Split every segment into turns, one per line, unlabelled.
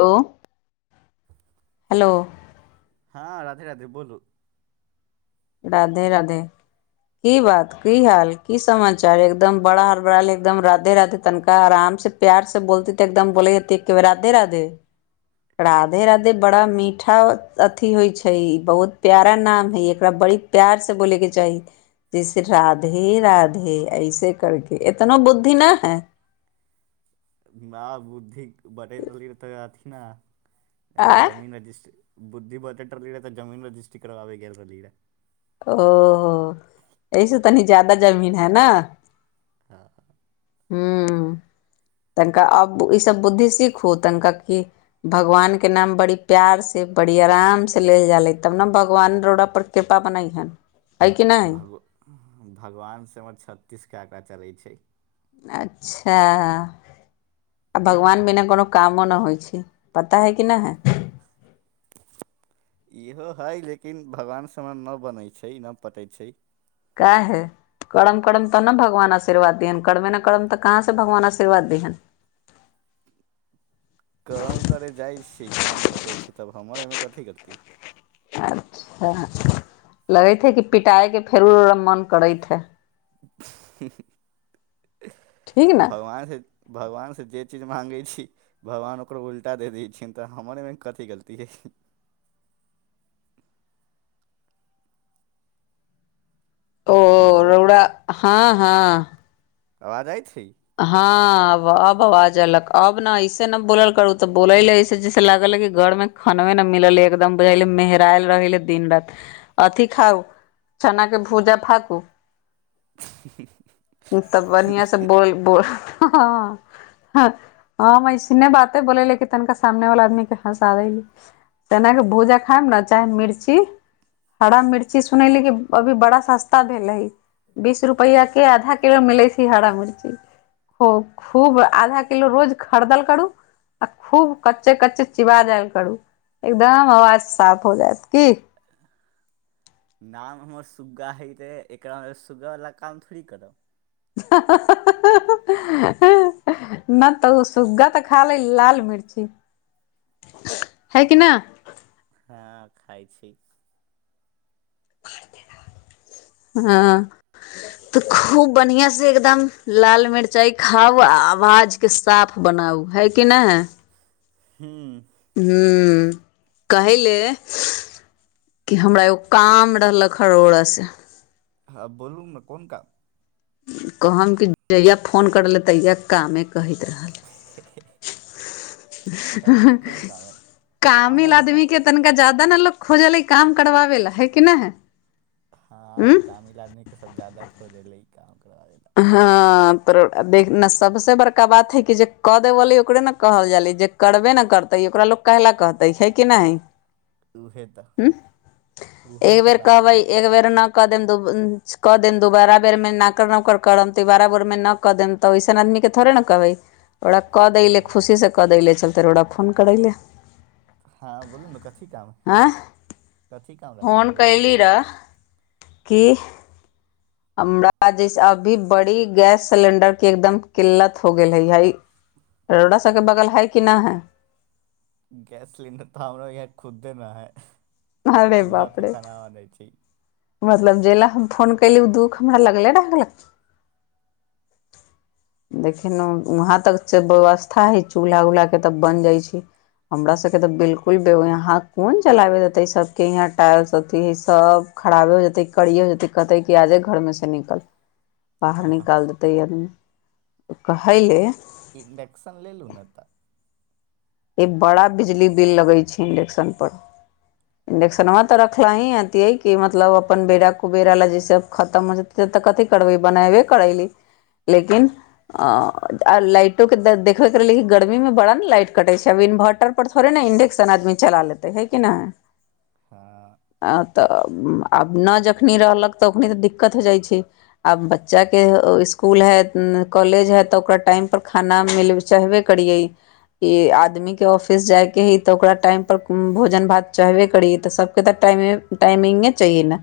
हो हेलो
हँ राधे राधे बोलू।
राधे-राधे। की बात, की हाल, की समाचार, एकदम बड़ा हरबड़ाल, एकदम राधे-राधे, तनिका आराम से प्यार से बोलतीे ते एकदम बोले जात के राधे-राधे राधे-राधे बड़ा मीठा अथि होइ छैय ई बहुत प्यारा नाम हय एकरा बड़ी प्यार से बोलैके चाही। जैसे राधे-राधे ऐसे करके एतनो बुद्धि ना है। [inaudible]
न बुद्धि बँटैत रहली तऽ अथी ने
आँय
जमीन रजिस्ट्र बुद्धि बटैट रहली रहै तऽ जमीन रजिस्ट्री करबाबे गेल रहली रहै।
ओ एहि से तनी ज्यादा जमीन है न हूँ। तनिका अब ई सब बुद्धि सीखु तनिका क भगवान के नाम बड़ी प्यार से बड़ी आराम से ले जा ले तब ने भगवान रोरा पर कृपा बनाई हन।
भग भगवानसँ हमर छत्तीस के आंकड़ा चलैत छैय।
अच्छा आ भगवान बिना कोनो कामो नहि होइ छैय पता है कि नहि है। [inaudible]
इहो हइ लेकिन भगवान सममे नहि बनैत छैय नहि पटैत छैय।
काहे कड़म करम तऽ ने भगवान आशीर्वाद दिहेन, कड़मे न करम तऽ कहाँ से भगवान आशीर्वाद दिहेन। [inaudible]
कड़म करे जाइ छी कांड हो जाइ छैयतब हमर एहिमे कथी गलती।
अच्छा लगैत हे कि पिटायके फेरो ओरा मन करैत है।
हूँ हूँ
ठीक न
भगवान से भगवान से जे चीज माँगै छी भगवान ओकरो उल्टा देऽ दै छियनि तऽ हमर एमे कथी गलती हई।
[inaudible] ओ
हेलो
रौड़ा हँ हँ
आवाज आय छी।
हब अब आवाज एलक अब ने ऐसे न बोलल करू तऽ बोल है ऐसे जैसे लागल है घर मे खनबे ने मिललै एकदम बुझाल मेहरायल रहे दिन रति अथि खाउ चना के भूजा फाकू, तब बढ़िआं से बोल। बोल हँ। ह हम आइने बाते बोलली, तनिका सामने वाला आदमी केऽ हँसा दैली। तनाकऽ भूजा खायब ने चाहे मिर्ची। हरा मिर्ची सुनैली, कि अभी बड़ा सस्ता भेल है। बीस रुपैआ के आधा किलो मिलै छै हरा मिर्ची। ह खूब आधा किलो रोज खरदल करू। आ खूब कच्चे-कच्चे चीबा जायल करू। एकदम आवाज साफ हो जायत की।
नाम हमर सुग्गा हइ रहै, एकरामें सुग्गावला काम थोड़ी करब।
हँ, हँ हं-हं। नहि तऽ ओ सुग्गा तऽ खा लै लाल मिर्ची। है कि ना।
हँ खइ छी।
हँ। तऽ खूब बढ़िआं से एकदम लाल मिरचाइ खाउ, आवाज के साफ बना। नाउ है कि ने।
हू।
हूं, कहिले। कि हमरा एगो काम रहलक हरोड़सँ।
हँ बोलू ने कोन काम।
कहम कि जहिया फोन करले तहिया कामे। कहैत रहल।
कहू कोन काम हइ काम
कामिल
लागी तऽ
आदमी के तनिका ज्यदा न लो। खोजलै काम करबाबे ला है कि नहि हे।
हँ कामिल ल आदमीे सब ज्यादा खोजैले काम। करबाबै ला
हँ। सबसे बड़का बात है कि, जे क देवले ओकरे ने कहल जाले जे करबे ने करते। ओकरा लोक कहेला कहते, है कि नहि
उहे तऽ
हइ। ह
उहे तऽ
एकबेर
बात
कहबै
हइ
एक बेर न। कऽ देम कऽ देब दुोबारा बेर में नाकर- नुकर। करम तीबारा बेरमे न कऽ देम, तऽ ओैसन आदमी के थोड़े ने कहबै। ओकरा कऽ देललै
हँ
खुशीसँ कऽ देलै, चलते ओकरा फोन करै लए।
हँ बोलू ने, कथी काम हय, कथी काम रह
फोन
लगै बोलू।
कैली रह की। हमरा जैस अभी बड़ी गैस सिलेंडर के एकदम किल्लत हो गेल है। ररोड़ा सबके बगल है कि नहि है।
गैस सिलिंडर तऽ हमरा इह खुदे नहि है।
अरे
चूल्हा
बाप
पे
रे
खाना बनै छै।
मतलब, जे लए हम फोन कयली ओ दुःख हमरा लगले रै। देखेेलहु वहाँ तक से व्यवस्था हइ चूल्हा-उल्हाके तब बनि जाइ छै। हमरा सबके तऽ बिलकुल बे यहाँ कोन चलाबे देते सबके यहाँ टायर्स सबके सब। खराबे हो जेतै, कड़ी हो जेत, कहतेै कि आजे घरमें से निकल। बाहर निकाल देते इ आदमी, कहैले।
इंडक्शन लेलु न तऽ।
एक बड़ा बिजली बिल लगै छै इंडक्शनपर। इंडक्शनवा तऽ रखलही हतियै कि मतलब अपन बेरा कुबेरा लए जैसे खतम हो जेत- तऽ कथी करबै? बनयबे करयली। लेकिन अ लाइटो के देखबे करहली गर्मीमे बड़ा ने लाइट कटैत छै। आब इन्भर्टर पर थोड़े न इन्डक्शन आदमी चला लेतै, हइ कि नहि।
हँ
अ तऽ आब नहि जखनी रहलक तऽ ओखनी तऽ दिक्कत हो जाइ छै। आब बच्चा के ओ इसकुल है, कॉलेज है, तऽ ओकरा टाइम पर खाना मिल चाहबे करियै। इ आदमीके ऑफिस जायके हइ, तऽ ओकरा टाइम पर उम्म भोजन-भात चाहबे करियै, तऽ सबके तऽ टाइम टाइमिंगे चाहियै ने,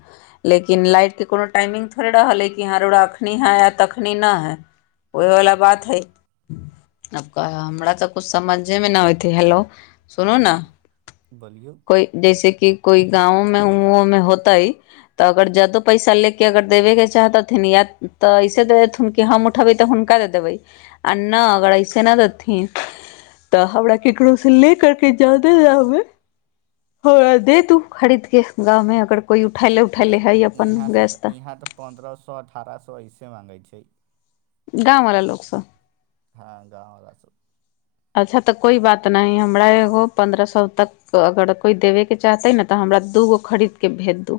लेकिन लाइट के कोनो टाइमिंग थोड़े रहलै कि रउरा अखनी हइ तखनी न हइ, ओहे वला बात हइ। आब कहे हमरा तऽ कुछ समझे मे न होइते। हैेलो, सुनू न,
बोलियौ
कोइ जैसे कि कोई गांवोमे उंओमे होतइ, तऽ अगर जादो पैसा ले के अगर देबे के चाहतथिन या तऽ ऐसे दे देथुन कि हम उठेबै तऽ हुनका दे देबै आ ना अगर ऐसे नहि देथिन तऽ हमरा ककरोसँ लेेक करके जादे दाममे हमरा दे दू खरीदके गाँव में अगर कोइ उठाय ले
ईहाँ से तऽ ईहाँ तऽ पन्द्रह सौ अठारह सौ ऐसे मांगैत छै।
गाँववला लोकसभ?
हँ, गाँववला सभ।
अच्छा, तऽ कोइ बात नहि। हमरा एगो पन्द्रह सौ तक अगर कोइ देबयके चाहतै ने तऽ हमरा दूगो खरीद के भेज दू।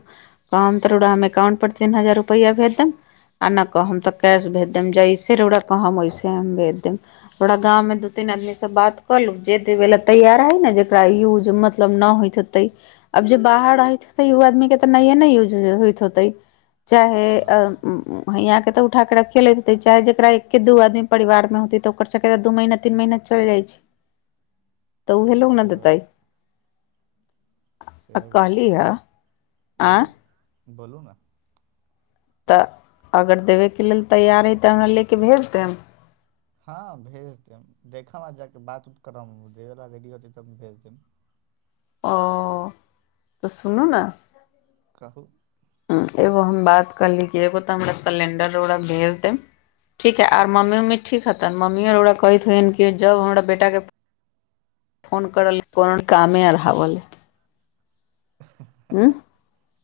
कहम तऽ रउरा हमे एकाउंट पर तीन हजार रुपैआ भेज देम। आ नहि कहब तऽ कैश भेज देम। जैसे रउरा कहम, ओइसे हम भेज देम। हमरा गाँवमे दू तीन आदमी से बात कऽ लू। जे देबे ला तैयार हइ ने जेकरा यूज मतलब न होइत हेतै अब जे बाहर रहैत होतै, ओ आदमीके तऽ नहिए ने यूज होइत होतै। चाहे अह
हँ
उम्म हैंया के तऽ उठा के रखे लैत हेतै, चाहे जेकरा एक्के दू आदमी परिवार मे होतै, तऽ ओकर सबके तऽ दू महिना तीन महिना चलि जाइ छै, तऽ उहे लोग ने
सेहो
देतै। आ
सेहो बात
कहली
हइ
ह आँ
बोलू बोलू ना।
तऽ अगर देबयके लेल तैयार हइ तऽ अहाँ ले के भेज देम।
हँ, भेज देम। देखब आ जाके बात-उत करम। ऊ देबे ला रेडी होतै तब हम भेज देम।
ओ तऽ सुनू ने
कहू।
एगो हम बात कहली कि एगो तऽ हमरा सिलेण्डर रउरा भेज देब ठीक हइ। आर मम्मी-उम्मी ठीक हेतन मम्मीओ रउरा कहैत हतिन कि जाउ हमरा बेटाके फोन करय ले, कोनो कामे अढ़ावले। उम्म?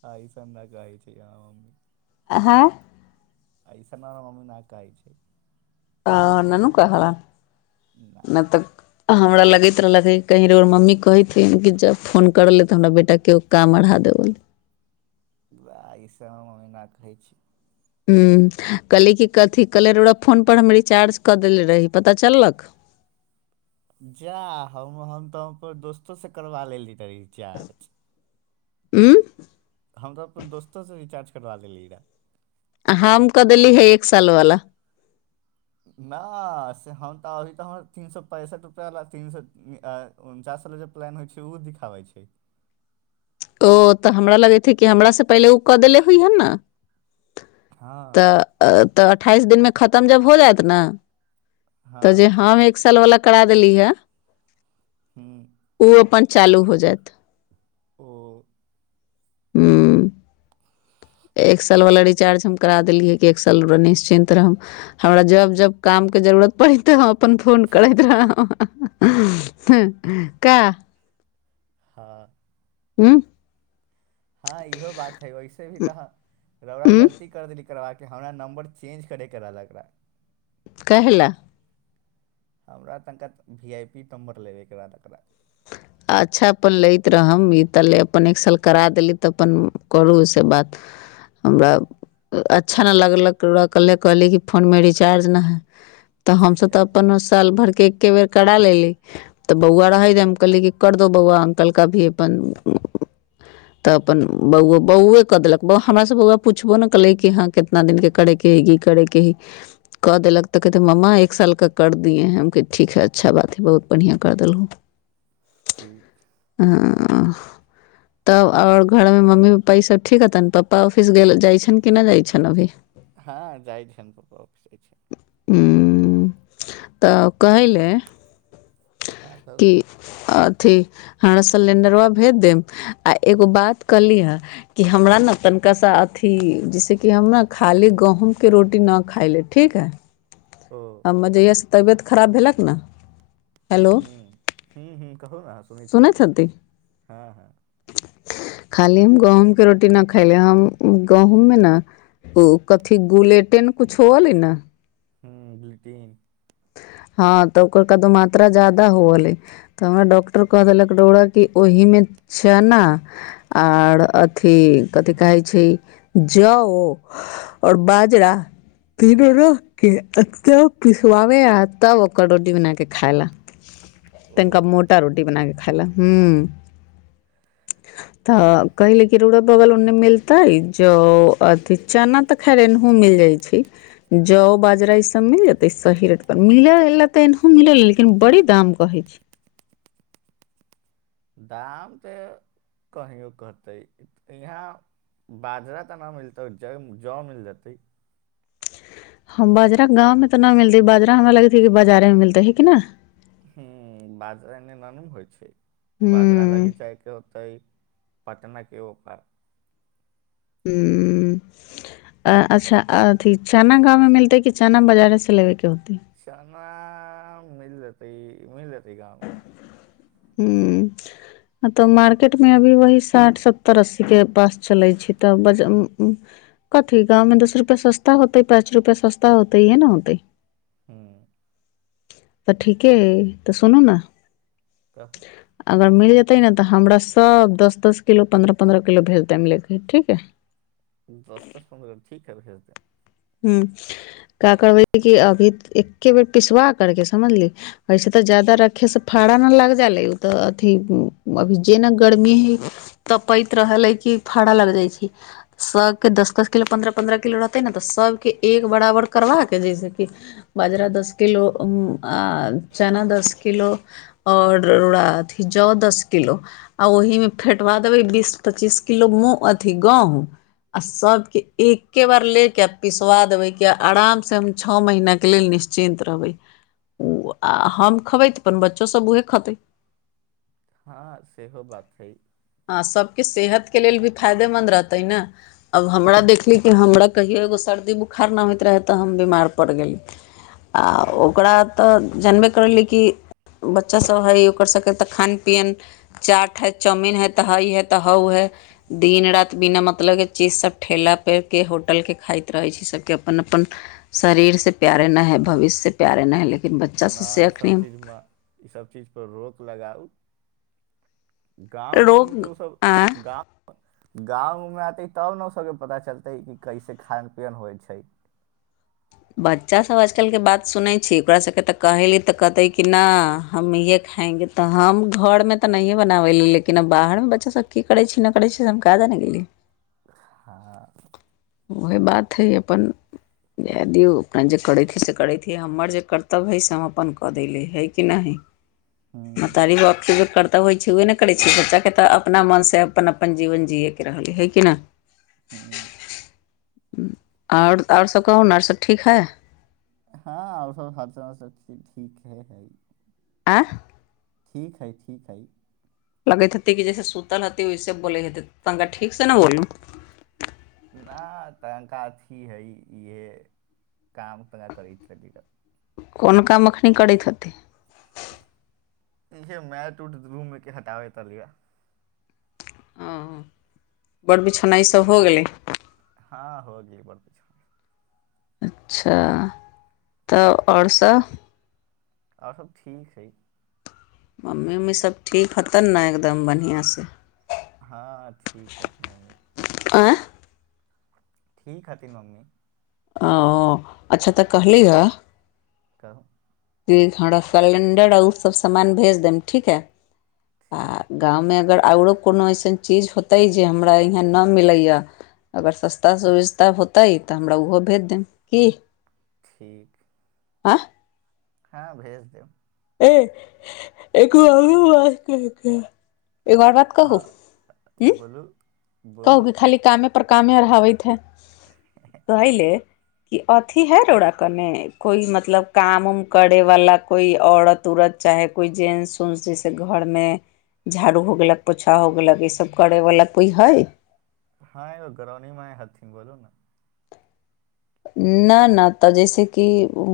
आ अइसन नहि कहैत छै आ हम।
हाँए
अइसन हमरा मम्मी नहि कहै छै।
हँ ननू कहला?
ना
नहि तऽ हमरा लगैत रहले हे कहीं रउरा मम्मी कहैत होइन कि जब फोन करले तऽ हमरा बेटा के एगो काम अढ़ा दे [unintelligible]
उएह इसभ हमर मम्मी ना कहै छै।
ह्म। कहली कि कथि कहलियै रउरा फोन पर हम रिचार्ज कऽ देेले रही। पता चललक? [unintelligible]
जाह हम, हम तऽ अपन दोस्तोसँ करबा लेली ते रिचार्ज।
हूं।
हम तऽ अपन दोस्तोसँ रिचार्ज करबा लेलियै रहए।
हम क देली हे, एक सालवाला।
नऽ, से हम त तऽ हमर ती सौ पैसठि रूपआ वाला तीन सौ उन्नचा। जे प्लान होइ छै, ऊ दिखाबै छै।
ओ तऽ हमरा लगै छैे, कि हमरा से पहिले ऊ कऽ देेलै होइ हे न।
हँ
तऽ तऽ अठाइस दिन में खतम जब हो जायत ने। तऽ जे
हँ
हम एक साल वाला करा देली हे।
हूँ
ओ अपन चालू हो जायत।
ओ।
हूं। एक साल वाला रिचार्ज हम करा देलियै, कि एक साल निश्चिन्त रह हमरा जब-जब काम। जरूरत पड़ैत अपन फोन करैत रहब हँ, हँ का।
हँ।
हूं।
हँ इहो बात है, वैसे भी तऽ रौआ
उँ
गलती कर देली। करबा के हमरा नंबर चेंज करे, रहल एकरा।
काहेला।
हमरा तनिका, भी आइ पी, नम्बर लेबै एकरा।
अच्छा अपन लैत रहम, ई तले अपन एक साल करा देली तऽ अपन करू ओसँ बात। हमरा अच्छा नहि लगलक, ओकरा कल्हे कहली कि फोन में रिचार्ज नहि हइ। तऽ हमसभ तऽ अपन साल भरके एके बेर करा लेली, तऽ बौआ रहे न हम कहली कि। कर दो बौआ, अंकल का भी अपन। तऽ अपन बौआ, बौए कऽ देलक हमरा सब बौआ पुछबो ने कलै कि हँ कितना दिन के करे। कह गी करे केहि। कऽ देलक तऽ कहैतै, मम्मा एक सालके करि दियै है, हम कही ठीक हइ अच्छा बात हइ बहुत बढ़िआँ कर दलहुँ।
ठीक
आ। तब ओर घर में मम्मी-पप्पा ई सब ठीक हतनि, पप्पा ऑफिस जाइ छनि कि नहि जाइ छनि अभी।
हँ, जाइ छियनि पप्पा आँफिस।
हूं, तऽ कहय ले।
हँ कहू ने
की अथि। हमरा सिलेंडरबा भेज देब, आ एगो बात कहली हे कि हमरा ने तनिका सा अथ। अथी जैसेकि हम ने खाली गहूँमके रोटी न खाइ ले। ठीक हइ,
ओ
हम्मे जहिया से तबियत खराब भेलक ने। हेलो
हूं, हूं हूं, कहू ने सुनै छि,
सुनैत हती
हँ हँ।
खाली हम गहुँम के रोटी न खायले, हम गहूँम में न। ओ कथी गुलेटेन, कुछो अलै ने।
हू, गुलिटीन।
ह। हँ तऽ ओकर कद मात्रा ज्यादा होअलै, तऽ हमरा डॉक्टर क देलक डोड़ा के ओहि में। चना आर अथी, कथि कहै छै जओ। और बाजरा तीनो रंग के अत्य प। खुआबै आ तब ओकर रोटी बनाके खाइ लए, तनिका
ओ
मोटा रोटी बनाक। हूं। त कहिले कि रुड़ो बगल उन्ने मिलतै जो अथि चना त खैर इनहुं मिल जाइ छै, जौ बाजरा ई सब मिल जैत सही रेट पर, मिले लै त एनहु मिलले लेकिन बड़ी दाम कहै छै। [unintelligible]
दाम त कहियो कहतै यहाँ बाजरा त नै मिलतै जौ मिल जेतै।
हं बाजरा गाँव मे त नै मिलतै, बाजरा हमरा लागैत कि बाजारे में मिलतै है कि न।
हुं बाजरा एन्ने ना ने होइ छै, बाजरा
हूँ
लागि जायके होतै पटना के ओइ पार
हुं उं अ अच्छा अथि चना गाँव में मिलतै कि चना बाजारे से लेबे के होतेै।
चान मिल जेतै मिल जेतै गाँव मे।
हुं त मार्केट मे अभी वह साठ सत्तर अस्सी के पास चलै छै। त कथि गाँव में दस रुपआ सस्ता होतै पाँच रुपआ सस्ता होतेै या न होतै।
हुं।
त ठीके हइ त सुनु ने।
कहु।
अगर मिल जेतै ने त हमरा सब दस दस किलो पन्द्रह पन्द्रह किलो भेज देै मिलैके, ठीक ह।
दस दस पन्द्रह कि करबै?
हुं, का करबै कि अभी एके बेर पिसवा करके समझली ऐसे त जा रखे से फड़ा न लाग जेलै उ त अथि अभी जेना गर्मी है तऽ पै रहल है कि फाड़ा लग जाइ छै, सब के दस दस किलो पन्द्रह पन्द्रह किलो रहतै ने त सभके एक बराबर करबाके जैसे कि बाजरा दस किलो आ चना दस किलो और अथि जौ दस किलो आ ओहि में फेटवा देबै बीस पच्चीस किलो मुँह अथी गेहुँ आ सबके एके बार लेट के पिसवा देबै किए आरामसँ हम छओ महीनाके लेल निश्चिन्त रहबै। ओ आ हम खयबै त अपन बच्चो सभ उएह खेतै।
हँ सेहो बात छै।
आ सबके सेहत के लेल भी फायदेमन्द रहतै ने, अब हमरा देखली कि हमरा कहियो एगो सर्दी बोखार नहि होइत रहै त हम बीमार पड़ि गेली। आ ओकरा त जनबे करलियै कि बच्चा सभ है य ओकर सब के त खान पियन, चाट है चाउमीन है त हाई है त हाउ है दिन रात बिना मतलब के चीज सब ठेला परके होट होटल के खाइत रहे छै, सबके अपन अपन शरीर से प्यारे न है भविष्य से प्यारे न है लेकिन बच्चा सबसे
नहि ईसभ
अखनी
चीजमे, ईसभ चीज पर रोक लगाउ। गाँव उं मे त
रोग
ओ सब,
आँय
गाँव, गाँव ओते तब ने ओकर सबके पता चलतै कैसे खान पियन होइ छै।
बच्चा सब आजकल के बात सुनै छै, ओकरा सबके त कहैये त कहतै कि ना हम ये खा येंगे त हम घर में त नहिये बनाबली लेकिन बाहर मे बच्चा सब की करै छै नहि करै छै से हम कि जान गेली। [unintelligible]
हँ
वैह बात है अपन जाय दियौ अपन जे करैत हइ से करैत है, हमर जे कर्तव्य हइ से हम अपन क देले हो कि नहि [unintelligible]
हम्म,
महतारी के कर्तव्य होइ छैे उहे ने करै छै, बच्चा के तऽ अपना मन से अपन- अपन जीवन जियए। रहल है कि नहि।
हूं।
आओर, आओर सभ कहू न आओर सभ ठीक है।
हँ आओर सब, हाल समाचार सब ठीक हे है।
आंह।
ठीक हइ, ठीक हइ।
लगैत हेतै, कि जैसे सुतल हतै ओैसे बोलैत हेते, तनिका ठीक से ने बोलू।
ना तहंका अथी हइ, इहे काम त करैत रहली।
कोन काम अखनी करैत हतै।
इहे मैट- उट रूमके हटाबैत रहल लिय।
हं, बड़ बिछौना इसभ हो गेलै।
हँ हो गेल बड़ बिछौना।
अच्छा तऽ आओर सभ।
आओर सभ ठीक हैय।
मम्मी उम्मी सभ ठीक हैतन ने एकदम बढ़िआँ से।
हँ ठीक है तऽ मम्मी।
आँय
ठीक हथिन मम्मी।
ओ अच्छा तऽ कहलियी हए।
कहू।
जे हमरा सेलेंडर आ ओ सभ सामान भेज देब, ठीक हइ। आ
ठीक
गाँवमें अगर। आओरो कोनो अइसन चीज होतै, जे हमरा यहाँ नहि मिलैए। अगर सस्ता-सुभिस्ता होतै तऽ हमरा ओहो भेज देब, की।
ठीक।
आँ।
हँ भेज देब।
ए एको बात कहि के। एगो आओर बात कहू,
हाँ
हूं,
बोलू
कहू
बोलू
कि खाली कामे। पर कामे अराहबैत है, तैले। क अथि है रओरा कने, कोई मतलब काम-उम करे वाला कोइ औरत -ऊरत। चाहे कोइ जेंस- उंस जैसे घरमें। झाड़ू हो गेलक, पोछा हो गेलक, ईसभ करयवला कोइ हइ।
हँ यो घरनी माय हथीन बोलू ने।
न नहि तऽ जैसे कि उ।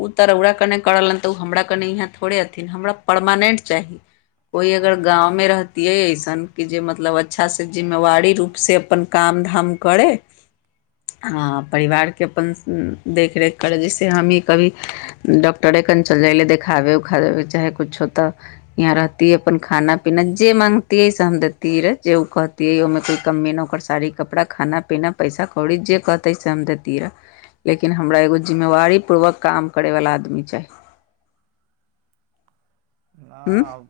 ऊ तऽ रौरा कने करलन तऽ ओ हमरा कने यहाँ थोड़े अथिन, हमरा परमानेंट। चाही, कोइ अगर गाँंव मे
अच्छा
रहतीयै। म जे मतलब, अच्छा से जिम्मेवारी रुप से अपन काम-धाम करै। आ परिवार के अपन देखरेख करै, जैे हमी कभी डॉक्टरे। न चल जाइले देखाबे-उखावै, चाहे कुछ हो तऽ यहाँ रहतीय अपन खाना- पीना जे मा। तिये से हम देतिय रे, जे ओ कहतिये ओहि में कोई कमीयो न ओकर साड़ी, कपड़ा, खाना-पीना पैसा। आौड़ी जे कहतै से हम दैतिय। लेकिन हमरा एगो जिम्मेवारी पूर्वक काम करैवला आदमी चाही। [unintelligible] हूँ
न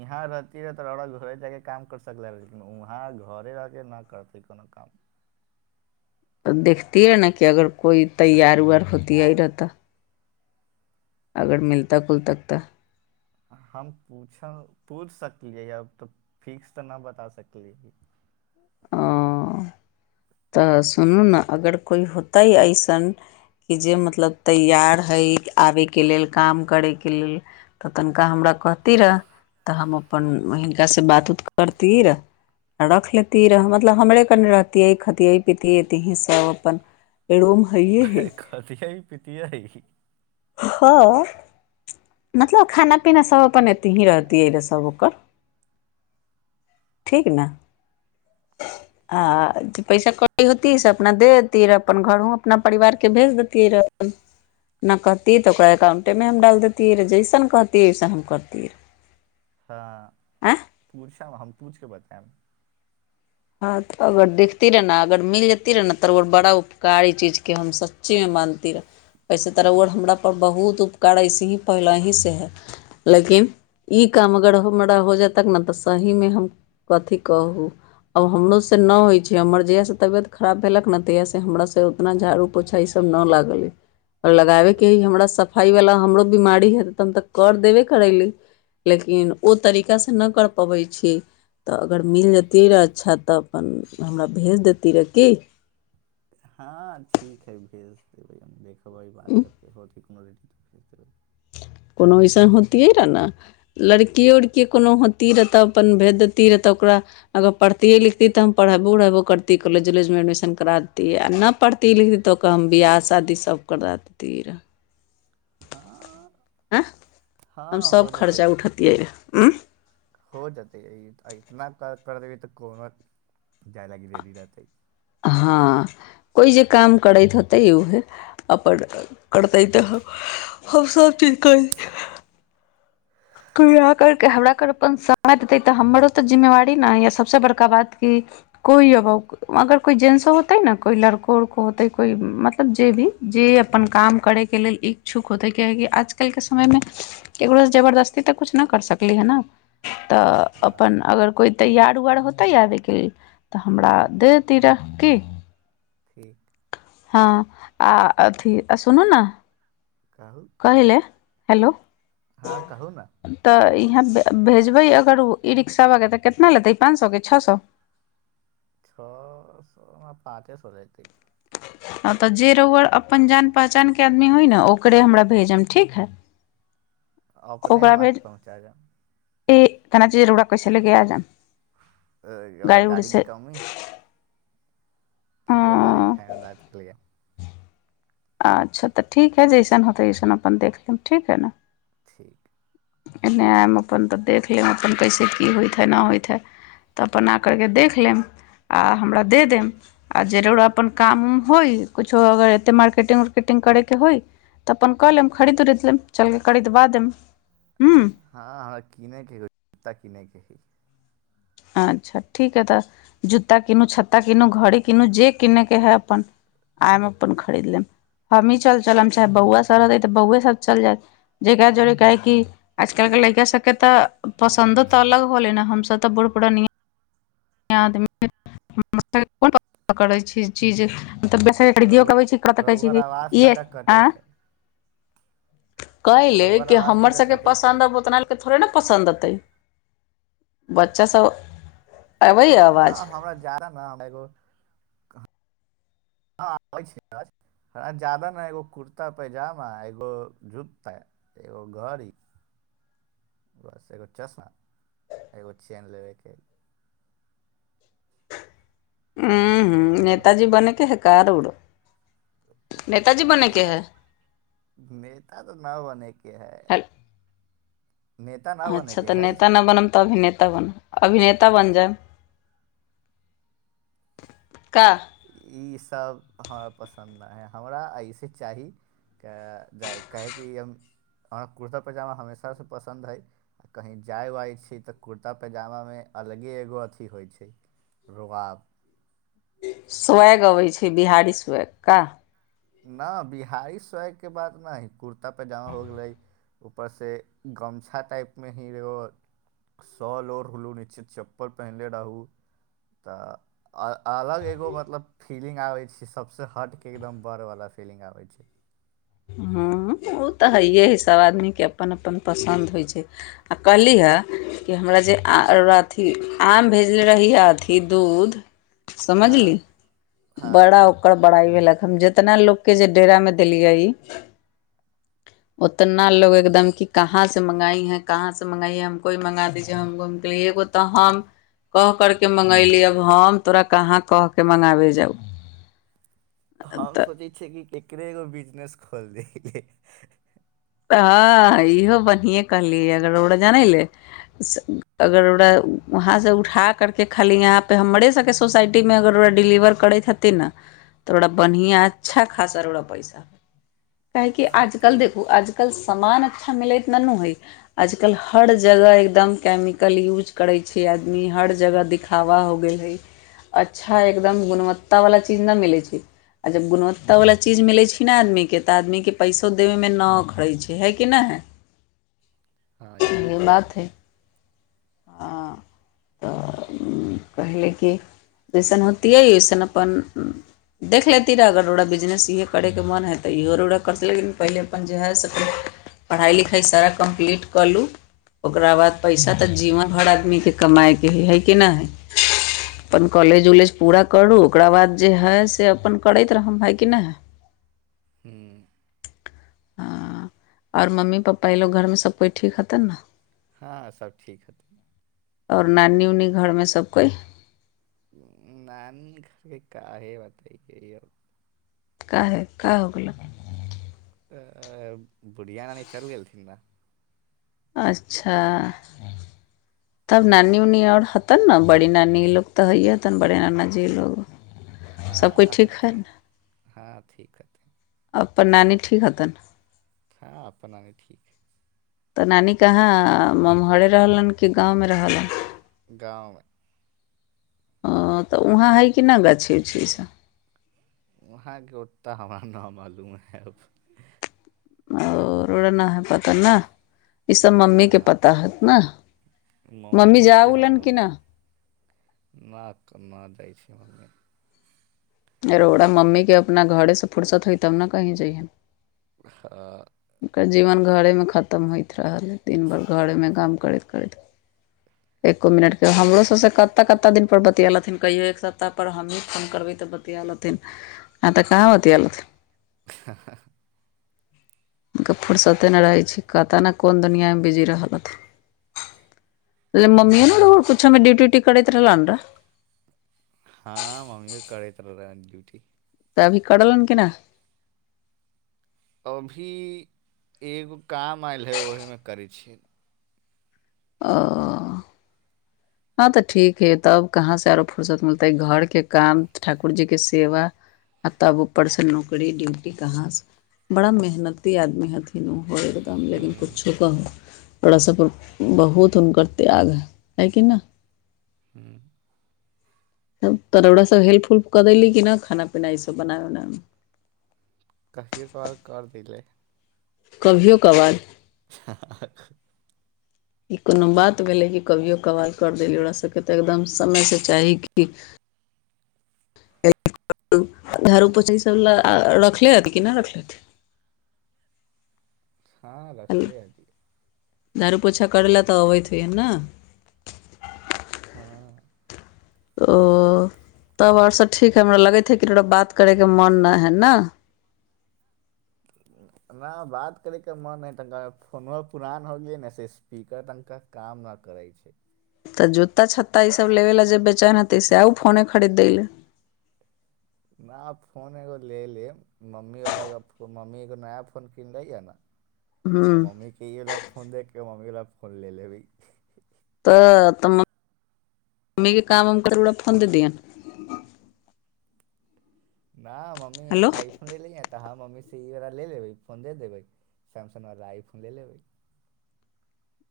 यहाँ रहती रहै, तो घरे जाके। काम कर सकले, लेकिन वहाँ घरे रहके न करते कोनो काम।
देखतीयै ने कि अगर कोइ तैयार-उयार होतीय रह तऽ। अगर मिलत कुल तक तऽ।
हम पूछब, पूछ सकलियै अब तऽ ठीक स तऽ नहि बता सकलियै।
ओ। तऽ सुनू ने अगर कोइ होतय अइसन। कि जे मतलब तैयार हइ आबयके लेल, काम करैके लेल तऽ तनिका हमरा। कहती र, तऽ हम अपन हिनका से बात-उत करती र, रख लेती। रह मतलब हमरे कने रहतियै, खतियै-पतिये एतहीं सब अपन। रूम हैए हइ
खतिय-पीतिय।
हँ। मतलब, खाना-पीना सभ अपन एते ही रहतियै रहऽ सभ ओकर। ठीक ने। आ जे पैसा कत्ते होती से अपना दे देतिय र, अपन घरो अपना परिवार के भेज देतियै र। ह। नहि कहतियै तऽ ओकरा एककाउंटेमे हम डाल दैतियै रहै, जैसन कहतियै वैसन हम करितियै रहए।
हँ, पूछम हम, पूछिके बतैब।
अगर देखती रहे ने, अगर मिल जती रहै ने तऽ बड़ा उपकार ई चीजके हम सच्ची में मानती र। उइसे तऽर हमरापर बहुत उपकार अइसे ही पहिले ही सँ हए लेकिन। ई काम अगर हमरा हो जेतक ने तऽ सही में हम कथी कहू। आब हमरो से न होइ छै, हमर जहिया से तबियत खराब भेलक ने तहिया से हमरा से उतना झाड़ू- पोछा ई सब। न लागै अइ, लगाबै के अइ हमरा
अच्छा
सफाई वाला। हमरो बीमारी हे त हम तऽ कर देबे करैली। लेकिन ओ तरीकासँ नहि कर पबै छीयै, तऽ अगर मिल जेती रहए। अच्छा तऽ अपन, हमरा भेज देती रहऽ की।
हँ ठीक है भेज देबै हम, देखबै बात करके होते कोनो ले।
[unintelligible] कोनो अऐसन होतियै रहए न, लड़कियों -उड़की कोनो होती रह तऽ अपन भेज देती रह तऽ ओकरा। अगर पढ़ती-लिखती त हम पढ़बों- उढ़ेबो करती कॉलेजों -उलेजों में एडमिशन करा दैतिय, न पढ़ती। प लिख दी तऽ ओकरा हम बियाह-शादी सभ करा देती रहऽ।
हाँ
आँ, हम
हाँ हो
सभ
जेतै
खर्चा उठैतियै रहए।
हो जेतै, इतना कर दे तऽ कोनो। जाय लागि रेडी रहतै।
हँ कोइ जे काम करैत होतै, उहे अपन करतै तऽ हम सभ ची। त कहल। किया करके, हमरा कर अपन समय देते तऽ हमरो ते जिम्मेवारी ने य सबसे बड़का बात की। कोइ अबो, अगर कोइ जेंस होतै ने कोइ लड़कों-उड़को होतै कोइ मतलब जे भी। जे अपन काम करे के लेल इच्छुक होते, कियाकी आजकल के समय में केकरो से जबरदस्त। तऽ कुछ न कर सकली है न। तऽ अपन
हँ
अगर कोइ तैयार-उयार होतै आबैके लेल तऽ हमरा देती र। की।
ठीक।
हँ आ अथि सुनु ने,
कहू
कहिले। हेलो।
हँ कहू ने।
यहाँ भेजबै अगर ओ, ई रिक्शा बला तऽ, कितना लेतै पाँंच सए के छओ सए?
छ सो, ओना पाँचे सो लेतै।
[unintelligible] हँ तऽ, जे रोअड़ अपन जान पहचानके आदमी होय ने, ओकरे हमरा भेजम, ठीक हइ। [unintelligible]
अपने हम अहाँकेँ पहुँचा जायब।
ए केना चीजर उड़ा कैसा लग आ जाम [unintelligible]
ए हमरा
उड़ी
गाड़ी
से
के कमी हे। ककरो गाड़ी
अं
उठायमे दादके लिए।
अच्छा तऽ ठीक है, जैसन होतै ओसन अपन देख लेब, ठीक है ने।
ठीक।
एन्नेऽ आयब अपन तऽ देख लेब, अपन कइसे की होइत हइ, ना होइत हइ। तऽ अपन आ कर केऽ देख लेब। आ हमरा दे देम, आ जरूर अपन काम उम होइ, कुछो अगर एते मार्केटिंग उर्केटिंग। करै के होइ, तऽ अपन क लेब खरीद -उरीद लेब चल कर खरीदबा देम।
हँ हमरा किनेके ह, जुर्ता कीनय के है।
अच्छा ठीक है, तऽ जूता कीनू, छत्ता कीनू, घड़ी कीनू, जे कीनैके है अपन आयम अपन खरीद लेब। हमही चल चलब चाहे, बौआ सब रहते तऽ बौए सब चल जायत, जेकरा जोड़े काही आजकल के लैका सबके तऽ, पसन्दो तऽ अलग होले ने, हमसब तऽ बूढ़ पढ़ानिया कोन पकड़ै छै चीज। [unintelligible] तब बेस
रौआ
खरीदियोके अबै छी कपड़ा कहै छी
रौआर
जे
आवाज
इहे
तनिका
ए
कटैत हइ
कह ले
रौआर
कि
आवाज
हमर
तनिका
सभके
कटैत छै
पसन्द, अब ओतनाालके थोड़े ने पसन्द अतै। बच्चास सभ।
हँ नहि, हमरा जारा न हमरा एगो हँ आबै छी आज जादा ने, एगो कुर्ता -पैजामा एगो जूता! एगो घड़ी। बस एगो चश्मा एगो चैन लेबैके है।
हुँ, हुँ,
हेलो
एत जे बनै के है, काड उड नेताजी बनयके
नेता
हइ?
नेता तऽ न बनेके है।
हेल
नेता न बने
अच्छा
के
तऽ
है
नेता न बनम तऽ अभिनेता। तऽ अभिनेता बइन जेब। का।
त हमरा पसन्द नहि हइ, हमरा अइसे चाही। तऽ जाइ, कहै कि हम। हमरा कुर्ता -पयजामा हमेशासँ पसन्द हइ, आ कही जाय आइ छी तऽ कुर्ता पयजामामे। अलगे एगो अथी होइ छै, रुआब!
स्वेग अबै छै, बिहारी स्वेग का।
ना, बिहारी स्वयके बात नहि है, कुर्ता पैजामा हो गेलै। ऊपरसँ गमछा टाइपमे ही रहयो। सोल ओरलू, नहि चप्पल पहिनने रहू, तऽ आओ अलग एगो मतलब फीलि्ंग आबै छै, सबसँ हटके एकदम। बरवला फीलि्ंग आबै छै।
हँ, ओ तऽ हइए हइ। सभ आदमीके अपन अपन पसन्द होइ छै। आ कहली ह कि हमरा जे आम रउरा अथि आम भेजने रही आ अथि दूध
हँ
समझली?
हँ
बड़ा ओकर बड़ाइ भेलक। हम जेतना लोकके जे डेरा मे देलियइ उतना लोग एकदम कि कहाँ से मंगाई हैं कहाँ से मंगाई हैं? हमको ही मंगा दीजिए हमको। हम कहलियै हे तऽ हम कह करके मंगयली अब हम तोरा कहाँ कहके मंगाबे जाउ।
हम
तऽ
सोचै छियै कि एकरे एगो बिजनेस खोलि दैके।
तऽ इहो बढ़ियेँ कहलि अगर रउरा जानैले अगर रउरा वहाँसँ उठा करि कऽ खाली यहाँपे हमरे सभके सोसाइटीमे अगर रउरा डिलीवर करैत हथिन ने तोरा बन्हिआँ अच्छा खासा रउरा पैसा हइ। काहेकि
हते
आज-कल देखू आज कल सामान अच्छा मिलैत ननू हइ। आजकल हर जगह एकदम केमिकल यूज करै छै आदमी। हर जगह दिखाबा हो गेल हइ। अच्छा एकदम गुणवत्ता वला चीज न मिलै छै। आ जब गुणवत्ता वला चीज मिलैत छै ने आदमीके तऽ आदमीके पैसो देबे मे न अख- रै छै। हइ कि नहि हइ?
हँ इहो
इहे बात हइ। हँ तऽ उम्म कहली कि जैसन होतियै ओइसन अपन देख लेती रहे अगर रउरा बिजनेस इहे करयके मोन हइ तऽ इहो रचरा करतै, लेकिन पहिले अपन जे हय से अपन पढ़ाइ-लिखाइ सारा कम्प्लीट कऽ लू, ओकरा बाद पैसा तऽ जीवन भर आदमीके कमायके हइ। हइ कि न हइ? अपन कॉलेज-उलेज पूरा करू, ओकरा बाद जे हइ से अपन करैत रहम। हइ कि न हइ? [inaudible]
ह्म।
हँ, और मम्मी पप्पा ई लोग घरमे सब कोइ ठीक हतन न
हँ, सब ठीक हथिन।
और नानी-उनी घरमे सब कोइ?
नानी घरके काहे बतइयै ई अर
काहे? का हो गेलऽ?
अह बुढ़िया नानी चल गेलखिन न।
अच्छा। तब नानी-उनी आओर हतन न? बड़ी नानी ई लोग तऽ हैए हेतन बड़े नाना जी लोग। सब कोई
हँ,
ठीक है
हथिन।
न
हँ, ठीक हइ।
अपन नानी ठीक हतन?
हँ, अपन नानी ठीक हइ।
तऽ नानी कहाँ, ममहरे रहलन कि गाँवमे रहलन?
गाँवमे।
ओ, तऽ उहाँ हइ कि नहि गाछी-उछी ईसभ?
वहाँ के ओत्ता हमरा न मालूम हय अब।
ओ, रउरा ना हइ पता, नै? ईसब
ना
मम्मीके पता हैत न? मम्मी जा
के
उ
हाँ
लेन कि
मम्मी
न?
ना तऽ ना जाइ छै मम्मी।
रउरा मम्मीके अपना घरेसे फुरसत होइ तब न कहीं जइहेँ।
हँ।
ओकर जीवन घरेमे खत्म होइत रहलै। दिन भर घरेमे काम करैत करैत। एको मिनटके हमरो सबसे कत कत दिन पर बतिये लथिन कहियो एक सप्ताह पर हमहीँ फोन करबै त बात या लथिन नै त कहां बतिया लथिन
ह ह ह ह
हुनका फुरसते नै रहै छै, कत ने कोन दुनिया मे बिजी रहल हथिन। ओयजा मम्मीए न रहै कुछो मे ड्यूटी उटी करैत रहला नै
हां मम्मियों करैत रहले हे ड्यूटी
त अभी करलन की ना
अभी एगो काम आएल हय ओहीमे करै छै।
ओ हां त ठीक है तब कहाँ से आरो फुर्सत मिलतै घर के काम ठाकुर जी के सेवा आ तब ऊपर से नौकरी ड्यूटी कहाँ से, बड़ा मेहनती आदमी हथिन ऊ ओ एकदम लेकिन किछो कहो तोरा सब पर बहुत हुनकर त्याग है, है कि नै
हुं।
तब तोड़ा सब हेल्प उल्प क देली कि न खाना पीना ई सब बनाबे उनाबे मे
कभी कभार क देलै
कभियो कभार
[unintelligible]
ई कुनु बात भेलै कि कभियो कभार कर देलियै, तोरा सबके तऽ् एकदम समय से चाही कि की एक और उ झाड़ू पोछा ई सब लए आ रखले हैत कि न रखले हैत।
हां रखले हैत।
झाड़ू पोछा करय ल त अबैत है न
हाँ
ओ। तब और सभ ठीक है हमरा लगैत हो कि तोरा बात करयके मोन नहि हइ ने। [inaudible]
ना बात करे के मन है तनिका फोनो पुरान हो गेले ने से स्पीकर तनिका काम न कर। करै छै।
त जूत्ता छत्ता ईसभ लेबय लए जे बेचैन हेतै से आ ओ फोने खरीदै लए।
नया फोन एगो ले लेब मम्मीवला एगो मम्मी एगो नया फोन किनले है ने। त
हूँ
मम्मी के इवला फोन दे क मम्मी वला फोन ले लेबै।
त तम। मम्मीके काम उम करैवला फोन दे दिहन।
न मम्मी
हेलो
आइ फोन ले लेय त हम। मम्मी से ई व ले लेबै फोन देबै सैमसंग वला आइ फोन ले लेबै।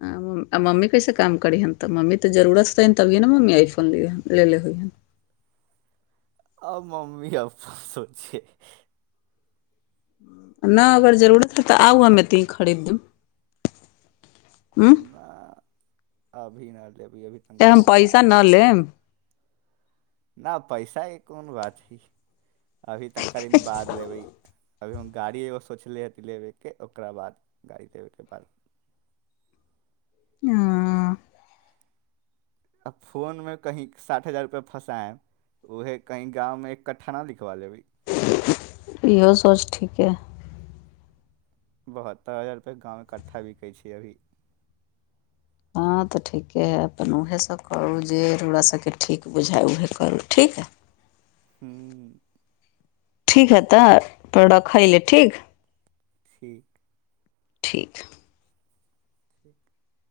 हुं। आ मम्मी कैसे काम करीहेन त मम्मी त जरूरतै छैन तभिए ने मम्मी आइफोन ले लेे होइ हन। [inaudible]
आब मम्मी आब सोचिये छै।
न अगर जरूरत है त आउ हमे एतै खरीद दैव।
न अभी न लेब।
त हम पैसा न लेब।
नहि पैसाके कोन बात हइ अभी तनिका दिन बाद लेबै। अभी हम गाड़ी एगो सोचले लेबेके ओकरा बाद गाड़ी लेबैके बाद।
हुं।
आ फोनमे कहि साठ हजार रुपैआ फँसाएब। ओहे कहि गाँंव मे एक कठा ना लिखवा ले भै।
[unintelligible] इहो सोच ठीके है।
बहत्तर हजार रुपैए गाँवमे कट्ठा बिकै छैय अभी।
हँ तऽ ठीके हइ अपन उएह सभ करू जे रउरा सभके ठीक बुझायइ उएहे करू ठीक हइ। [inaudible]
हूँ।
ठीक है तऽ प्रोडक खइले ठीक।
ठीक।
ठीक।
[inaudible]